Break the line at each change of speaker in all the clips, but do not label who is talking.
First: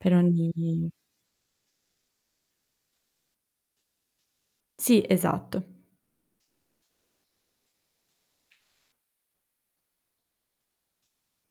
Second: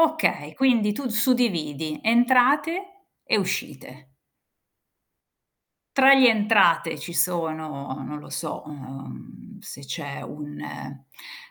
Per ogni
Quindi tu d suddividi: entrate e uscite.
Sì, esatto.
Tra gli entrate, ci sono, non lo so, uhm, se c'è un ehm,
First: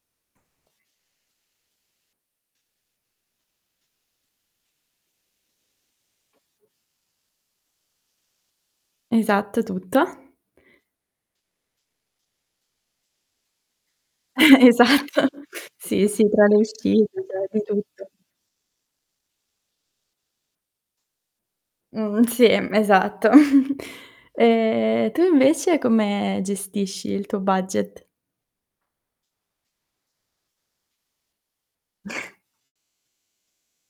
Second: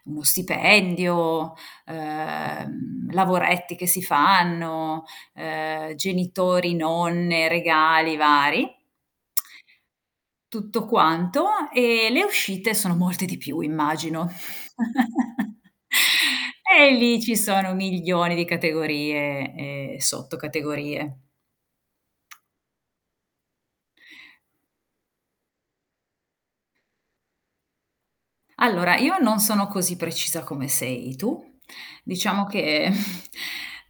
uno stipendio, ehm, lavoretti che si fanno, ehm, genitori, nonne, regali vari.
Esatto tutto.
Tutto quanto, e le uscite sono molte di più immagino.
Esatto. Sì, sì tra le
E lì
uscite,
ci
tra di
sono
tutto.
milioni di categorie e sottocategorie.
Mh, sì, mhmm, esatto. E tu invece come gestisci il tuo budget?
Allora, io non sono così precisa come sei tu, diciamo che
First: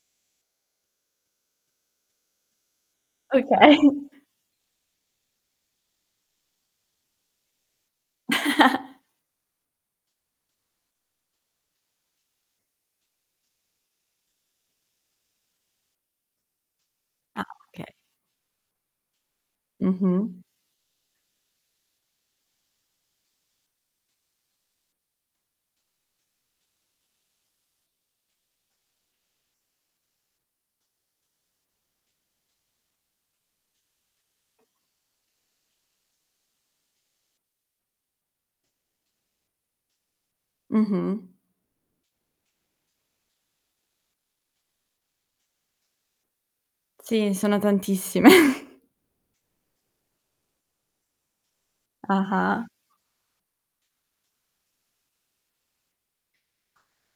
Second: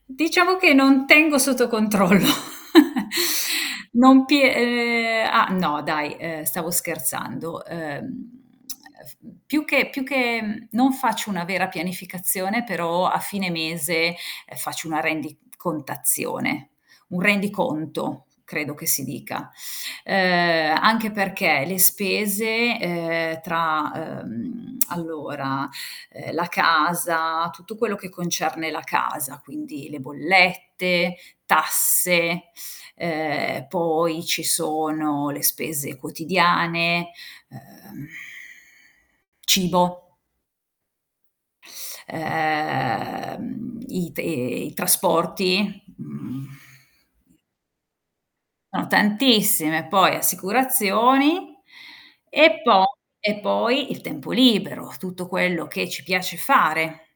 diciamo che non tengo sotto controllo.
Okay.
Non pie ehm ah, no dai, ehm, stavo, scherzando. Ehm eff mhmm, più che più che mhmm, non faccio una vera pianificazione, però a fine mese, ehm, faccio una rendicontazione, un
Ah, okay.
rendiconto, credo che si dica.
Mh-mh.
Ehm, anche perché, le spese, ehm, tra, ehm, allora, ehm, la casa, tutto quello che concerne la casa, quindi: le bollette, tasse, ehm, poi ci sono le spese quotidiane, ehm, cibo
Mh-mh.
ehm, i te ehm, i trasporti, mhmm
Sì, sono tantissime.
Sono tantissime, poi assicurazioni, e
Ah-ah.
poi e poi il tempo libero, tutto quello che ci piace fare.